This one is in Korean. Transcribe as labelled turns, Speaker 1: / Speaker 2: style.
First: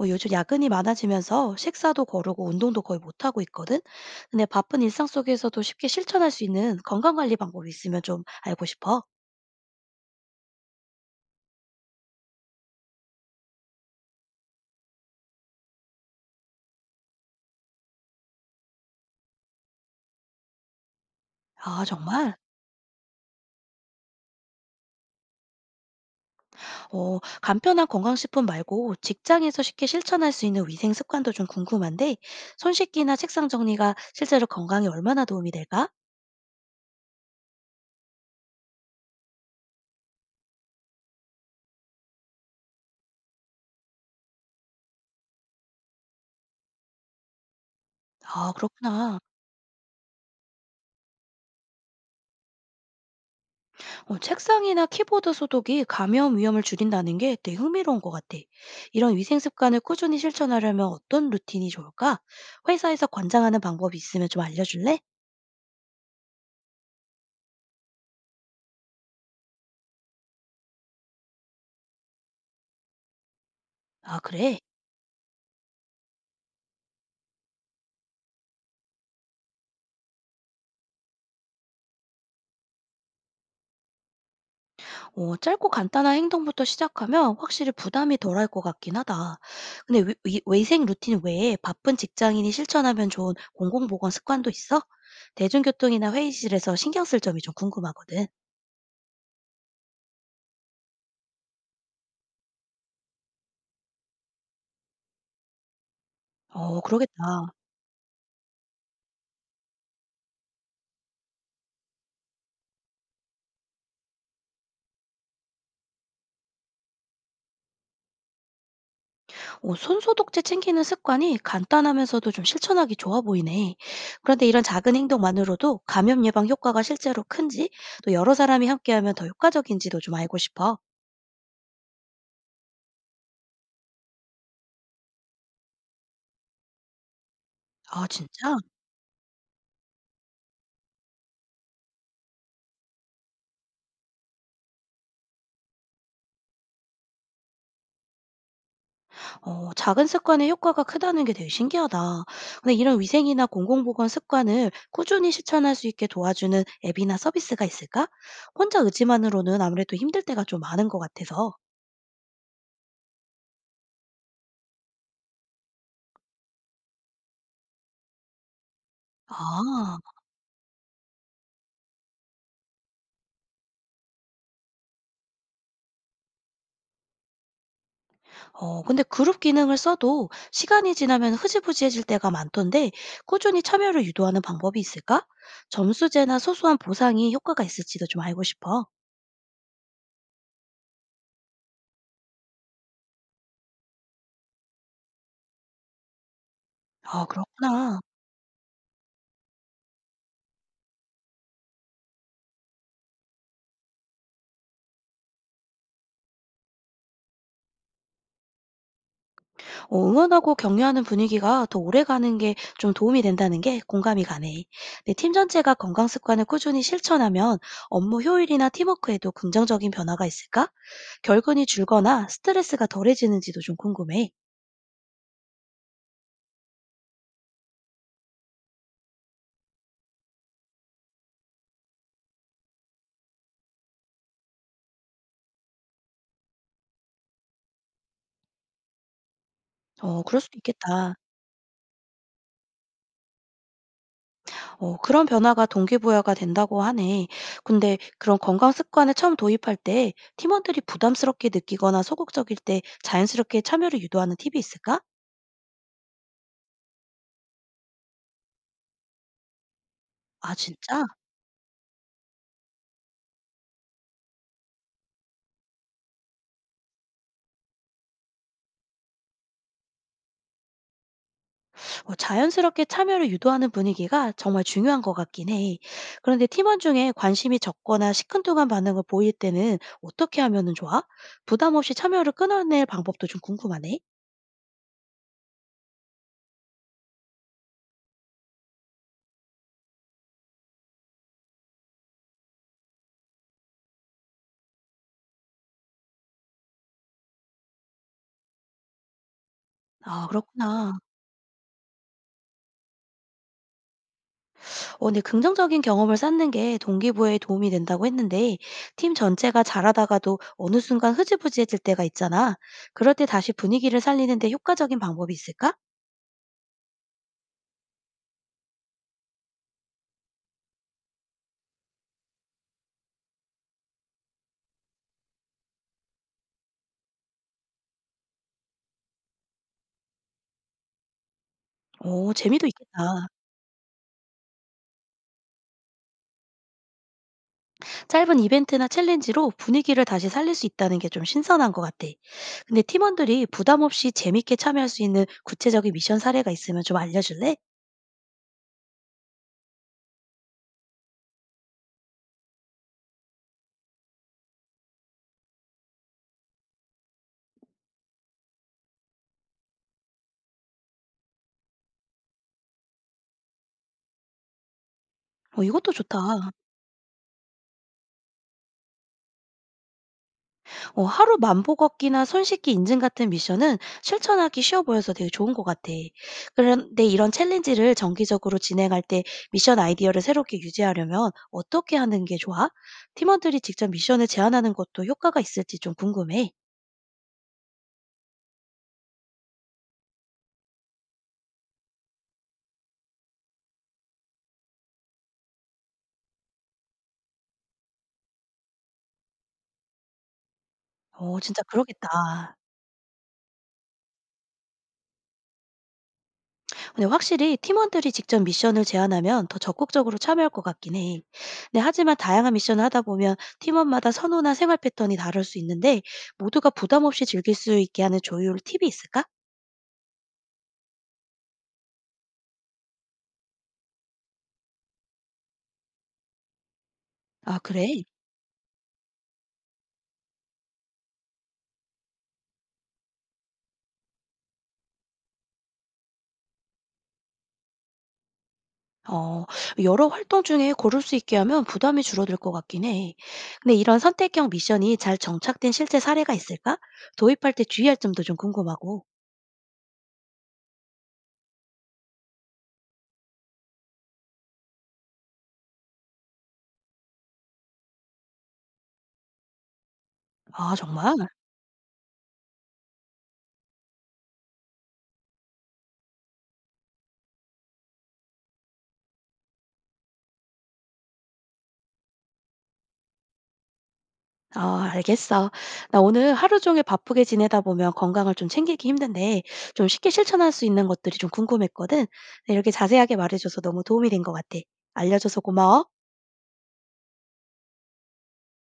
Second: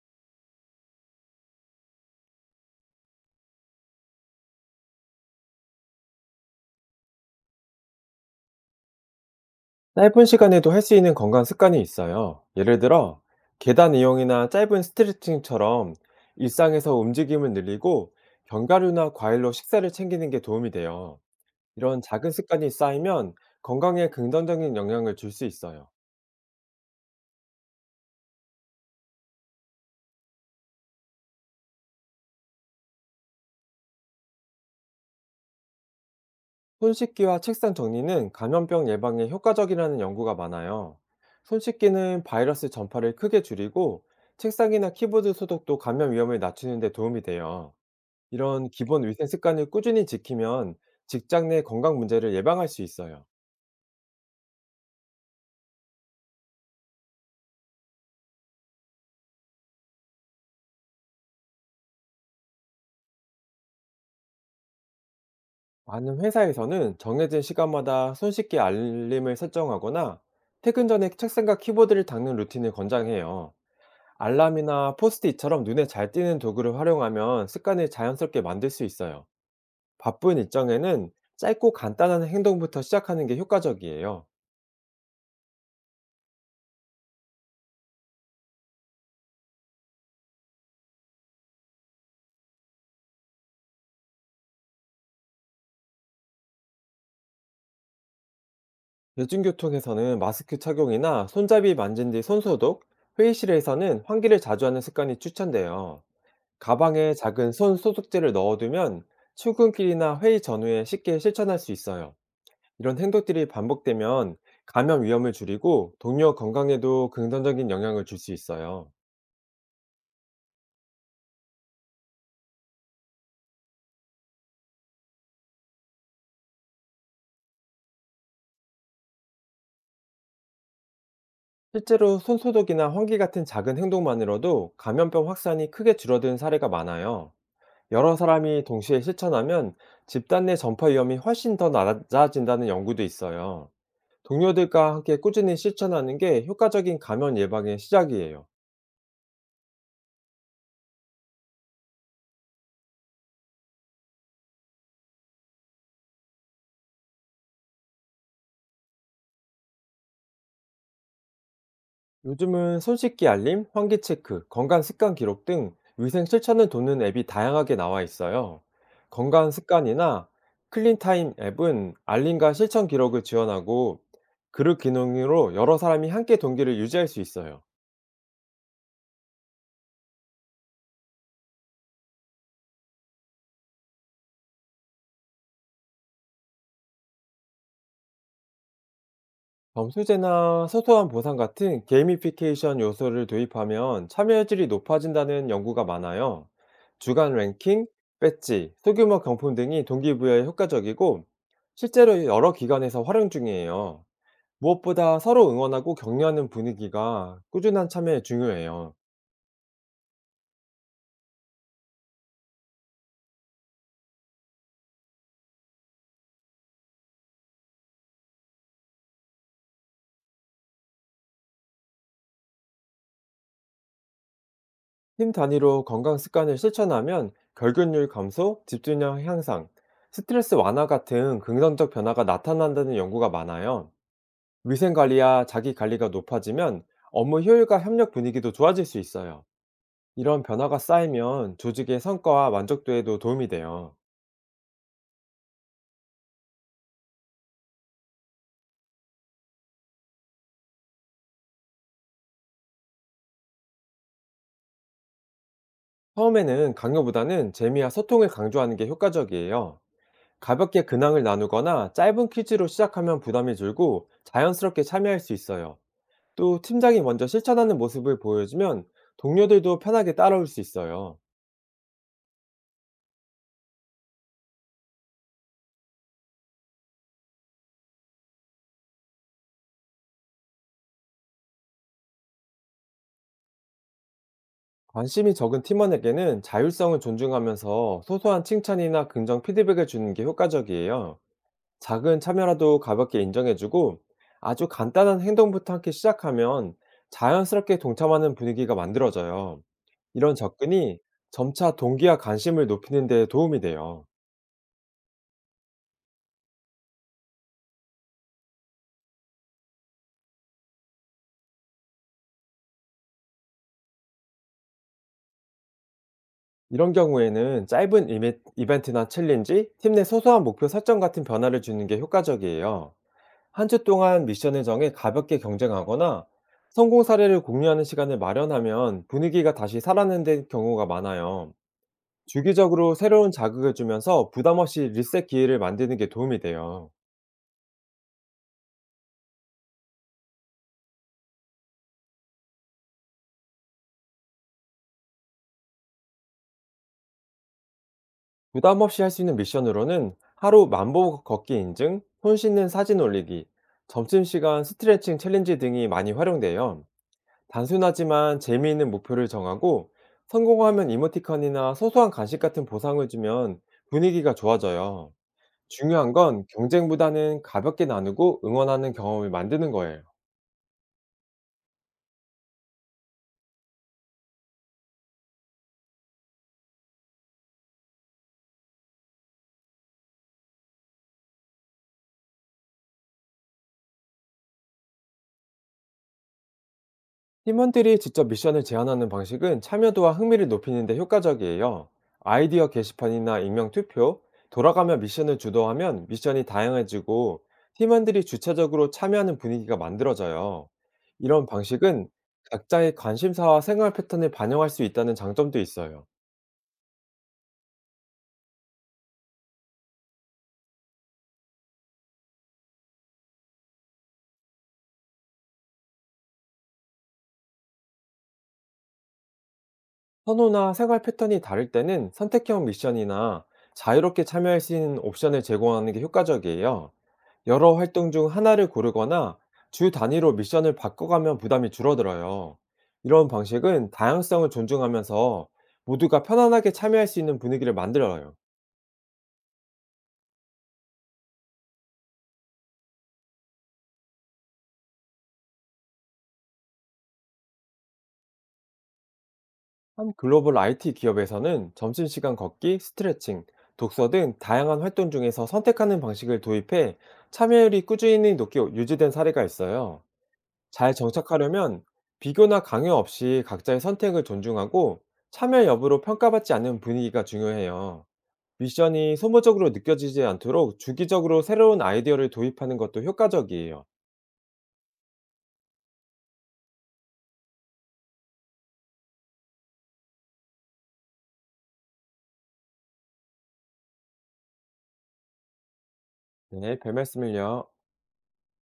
Speaker 1: 요즘 야근이 많아지면서 식사도 거르고 운동도 거의 못하고 있거든? 근데 바쁜 일상 속에서도 쉽게 실천할 수 있는 건강관리 방법이 있으면 좀 알고 싶어.
Speaker 2: 짧은 시간에도 할 수 있는 건강 습관이 있어요. 예를 들어, 계단 이용이나 짧은 스트레칭처럼 일상에서 움직임을 늘리고 견과류나 과일로 식사를 챙기는 게 도움이 돼요.
Speaker 1: 아,
Speaker 2: 이런 작은
Speaker 1: 정말?
Speaker 2: 습관이 쌓이면 건강에 긍정적인 영향을 줄 수 있어요.
Speaker 1: 간편한 건강식품 말고 직장에서 쉽게 실천할 수 있는 위생 습관도 좀 궁금한데, 손 씻기나 책상 정리가 실제로 건강에 얼마나 도움이 될까?
Speaker 2: 손 씻기와 책상 정리는 감염병 예방에 효과적이라는 연구가 많아요. 손 씻기는 바이러스 전파를 크게 줄이고 책상이나 키보드 소독도 감염 위험을 낮추는 데 도움이 돼요.
Speaker 1: 아,
Speaker 2: 이런 기본
Speaker 1: 그렇구나.
Speaker 2: 위생 습관을 꾸준히 지키면 직장 내 건강 문제를 예방할 수 있어요.
Speaker 1: 책상이나 키보드 소독이 감염 위험을 줄인다는 게 되게 흥미로운 것 같아. 이런 위생 습관을 꾸준히 실천하려면 어떤 루틴이 좋을까? 회사에서 권장하는 방법이 있으면 좀 알려줄래?
Speaker 2: 많은 회사에서는 정해진 시간마다 손쉽게 알림을 설정하거나 퇴근 전에 책상과 키보드를 닦는 루틴을 권장해요.
Speaker 1: 아, 그래.
Speaker 2: 알람이나 포스트잇처럼 눈에 잘 띄는 도구를 활용하면 습관을 자연스럽게 만들 수 있어요. 바쁜 일정에는 짧고 간단한 행동부터 시작하는 게 효과적이에요.
Speaker 1: 짧고 간단한 행동부터 시작하면 확실히 부담이 덜할 것 같긴 하다. 근데 위생 루틴 외에 바쁜 직장인이 실천하면 좋은 공공보건 습관도 있어? 대중교통이나 회의실에서 신경 쓸 점이 좀 궁금하거든.
Speaker 2: 대중교통에서는 마스크 착용이나 손잡이 만진 뒤 손소독, 회의실에서는 환기를 자주 하는 습관이 추천돼요.
Speaker 1: 어,
Speaker 2: 가방에
Speaker 1: 그러겠다.
Speaker 2: 작은 손 소독제를 넣어두면 출근길이나 회의 전후에 쉽게 실천할 수 있어요. 이런 행동들이 반복되면 감염 위험을 줄이고 동료 건강에도 긍정적인 영향을 줄 수 있어요.
Speaker 1: 손소독제 챙기는 습관이 간단하면서도 좀 실천하기 좋아 보이네. 그런데 이런 작은 행동만으로도 감염 예방 효과가 실제로 큰지, 또 여러 사람이 함께하면 더 효과적인지도 좀 알고 싶어.
Speaker 2: 실제로 손 소독이나 환기 같은 작은 행동만으로도 감염병 확산이 크게 줄어든 사례가 많아요.
Speaker 1: 아,
Speaker 2: 여러
Speaker 1: 진짜?
Speaker 2: 사람이 동시에 실천하면 집단 내 전파 위험이 훨씬 더 낮아진다는 연구도 있어요. 동료들과 함께 꾸준히 실천하는 게 효과적인 감염 예방의 시작이에요.
Speaker 1: 작은 습관의 효과가 크다는 게 되게 신기하다. 근데 이런 위생이나 공공보건 습관을 꾸준히 실천할 수 있게 도와주는 앱이나 서비스가 있을까? 혼자 의지만으로는 아무래도 힘들 때가 좀 많은 것 같아서.
Speaker 2: 요즘은 손씻기 알림, 환기 체크, 건강 습관 기록 등 위생 실천을 돕는 앱이 다양하게 나와 있어요. 건강
Speaker 1: 아.
Speaker 2: 습관이나 클린 타임 앱은 알림과 실천 기록을 지원하고 그룹 기능으로 여러 사람이 함께 동기를 유지할 수 있어요.
Speaker 1: 근데 그룹 기능을 써도 시간이 지나면 흐지부지해질 때가 많던데 꾸준히 참여를 유도하는 방법이 있을까? 점수제나 소소한 보상이 효과가 있을지도 좀 알고 싶어.
Speaker 2: 점수제나 소소한 보상 같은 게이미피케이션 요소를 도입하면 참여 질이 높아진다는 연구가 많아요.
Speaker 1: 아,
Speaker 2: 주간 랭킹,
Speaker 1: 그렇구나.
Speaker 2: 배지, 소규모 경품 등이 동기부여에 효과적이고 실제로 여러 기관에서 활용 중이에요. 무엇보다 서로 응원하고 격려하는 분위기가 꾸준한 참여에 중요해요.
Speaker 1: 응원하고 격려하는 분위기가 더 오래 가는 게 좀 도움이 된다는 게 공감이 가네. 내 팀 전체가 건강 습관을 꾸준히 실천하면 업무 효율이나 팀워크에도 긍정적인 변화가 있을까? 결근이 줄거나 스트레스가 덜해지는지도 좀 궁금해.
Speaker 2: 팀 단위로 건강 습관을 실천하면 결근율 감소, 집중력 향상, 스트레스 완화 같은 긍정적 변화가 나타난다는 연구가 많아요. 위생 관리와 자기 관리가 높아지면 업무 효율과 협력 분위기도 좋아질 수 있어요.
Speaker 1: 어, 그럴
Speaker 2: 이런
Speaker 1: 수도
Speaker 2: 변화가
Speaker 1: 있겠다.
Speaker 2: 쌓이면 조직의 성과와 만족도에도 도움이 돼요.
Speaker 1: 그런 변화가 동기부여가 된다고 하네. 근데 그런 건강 습관을 처음 도입할 때 팀원들이 부담스럽게 느끼거나 소극적일 때 자연스럽게 참여를 유도하는 팁이 있을까?
Speaker 2: 처음에는 강요보다는 재미와 소통을 강조하는 게 효과적이에요.
Speaker 1: 아,
Speaker 2: 가볍게
Speaker 1: 진짜?
Speaker 2: 근황을 나누거나 짧은 퀴즈로 시작하면 부담이 줄고 자연스럽게 참여할 수 있어요. 또 팀장이 먼저 실천하는 모습을 보여주면 동료들도 편하게 따라올 수 있어요.
Speaker 1: 자연스럽게 참여를 유도하는 분위기가 정말 중요한 것 같긴 해. 그런데 팀원 중에 관심이 적거나 시큰둥한 반응을 보일 때는 어떻게 하면 좋아? 부담 없이 참여를 끊어낼 방법도 좀 궁금하네.
Speaker 2: 관심이 적은 팀원에게는 자율성을 존중하면서 소소한 칭찬이나 긍정 피드백을 주는 게 효과적이에요. 작은 참여라도 가볍게 인정해주고 아주 간단한 행동부터 함께 시작하면 자연스럽게 동참하는 분위기가 만들어져요.
Speaker 1: 아,
Speaker 2: 이런
Speaker 1: 그렇구나.
Speaker 2: 접근이 점차 동기와 관심을 높이는 데 도움이 돼요.
Speaker 1: 어, 네. 긍정적인 경험을 쌓는 게 동기부여에 도움이 된다고 했는데 팀 전체가 잘하다가도 어느 순간 흐지부지해질 때가 있잖아. 그럴 때 다시 분위기를 살리는 데 효과적인 방법이 있을까?
Speaker 2: 이런 경우에는 짧은 이벤트나 챌린지, 팀 내 소소한 목표 설정 같은 변화를 주는 게 효과적이에요. 한 주 동안 미션을 정해 가볍게 경쟁하거나 성공 사례를 공유하는 시간을 마련하면 분위기가 다시 살아나는 경우가 많아요.
Speaker 1: 오, 재미도
Speaker 2: 주기적으로
Speaker 1: 있겠다.
Speaker 2: 새로운 자극을 주면서 부담 없이 리셋 기회를 만드는 게 도움이 돼요.
Speaker 1: 짧은 이벤트나 챌린지로 분위기를 다시 살릴 수 있다는 게 좀 신선한 것 같아. 근데 팀원들이 부담 없이 재밌게 참여할 수 있는 구체적인 미션 사례가 있으면 좀 알려줄래?
Speaker 2: 부담 없이 할 수 있는 미션으로는 하루 만보 걷기 인증, 손 씻는 사진 올리기, 점심시간 스트레칭 챌린지 등이 많이 활용돼요. 단순하지만 재미있는 목표를 정하고 성공하면 이모티콘이나 소소한 간식 같은 보상을 주면 분위기가 좋아져요.
Speaker 1: 어, 이것도
Speaker 2: 중요한
Speaker 1: 좋다.
Speaker 2: 건 경쟁보다는 가볍게 나누고 응원하는 경험을 만드는 거예요.
Speaker 1: 하루 만보 걷기나 손 씻기 인증 같은 미션은 실천하기 쉬워 보여서 되게 좋은 것 같아. 그런데 이런 챌린지를 정기적으로 진행할 때 미션 아이디어를 새롭게 유지하려면 어떻게 하는 게 좋아? 팀원들이 직접 미션을 제안하는 것도 효과가 있을지 좀 궁금해.
Speaker 2: 팀원들이 직접 미션을 제안하는 방식은 참여도와 흥미를 높이는 데 효과적이에요. 아이디어 게시판이나 익명 투표, 돌아가며 미션을 주도하면 미션이 다양해지고 팀원들이 주체적으로 참여하는 분위기가 만들어져요.
Speaker 1: 오,
Speaker 2: 이런
Speaker 1: 진짜
Speaker 2: 방식은
Speaker 1: 그러겠다.
Speaker 2: 각자의 관심사와 생활 패턴을 반영할 수 있다는 장점도 있어요.
Speaker 1: 근데 확실히 팀원들이 직접 미션을 제안하면 더 적극적으로 참여할 것 같긴 해. 근데 하지만 다양한 미션을 하다 보면 팀원마다 선호나 생활 패턴이 다를 수 있는데 모두가 부담 없이 즐길 수 있게 하는 조율 팁이 있을까?
Speaker 2: 선호나 생활 패턴이 다를 때는 선택형 미션이나 자유롭게 참여할 수 있는 옵션을 제공하는 게 효과적이에요.
Speaker 1: 아,
Speaker 2: 여러
Speaker 1: 그래?
Speaker 2: 활동 중 하나를 고르거나 주 단위로 미션을 바꿔가면 부담이 줄어들어요. 이런 방식은 다양성을 존중하면서 모두가 편안하게 참여할 수 있는 분위기를 만들어요.
Speaker 1: 어, 여러 활동 중에 고를 수 있게 하면 부담이 줄어들 것 같긴 해. 근데 이런 선택형 미션이 잘 정착된 실제 사례가 있을까? 도입할 때 주의할 점도 좀 궁금하고.
Speaker 2: 한 글로벌 IT 기업에서는 점심시간 걷기, 스트레칭, 독서 등 다양한 활동 중에서 선택하는 방식을 도입해 참여율이 꾸준히 높게 유지된 사례가 있어요.
Speaker 1: 아,
Speaker 2: 잘
Speaker 1: 정말?
Speaker 2: 정착하려면 비교나 강요 없이 각자의 선택을 존중하고 참여 여부로 평가받지 않는 분위기가 중요해요. 미션이 소모적으로 느껴지지 않도록 주기적으로 새로운 아이디어를 도입하는 것도 효과적이에요.
Speaker 1: 아, 알겠어. 나 오늘 하루 종일 바쁘게 지내다 보면 건강을 좀 챙기기 힘든데 좀 쉽게 실천할 수 있는 것들이 좀 궁금했거든. 근데 이렇게 자세하게 말해줘서 너무 도움이 된 것 같아. 알려줘서 고마워.
Speaker 2: 네, 별 말씀을요.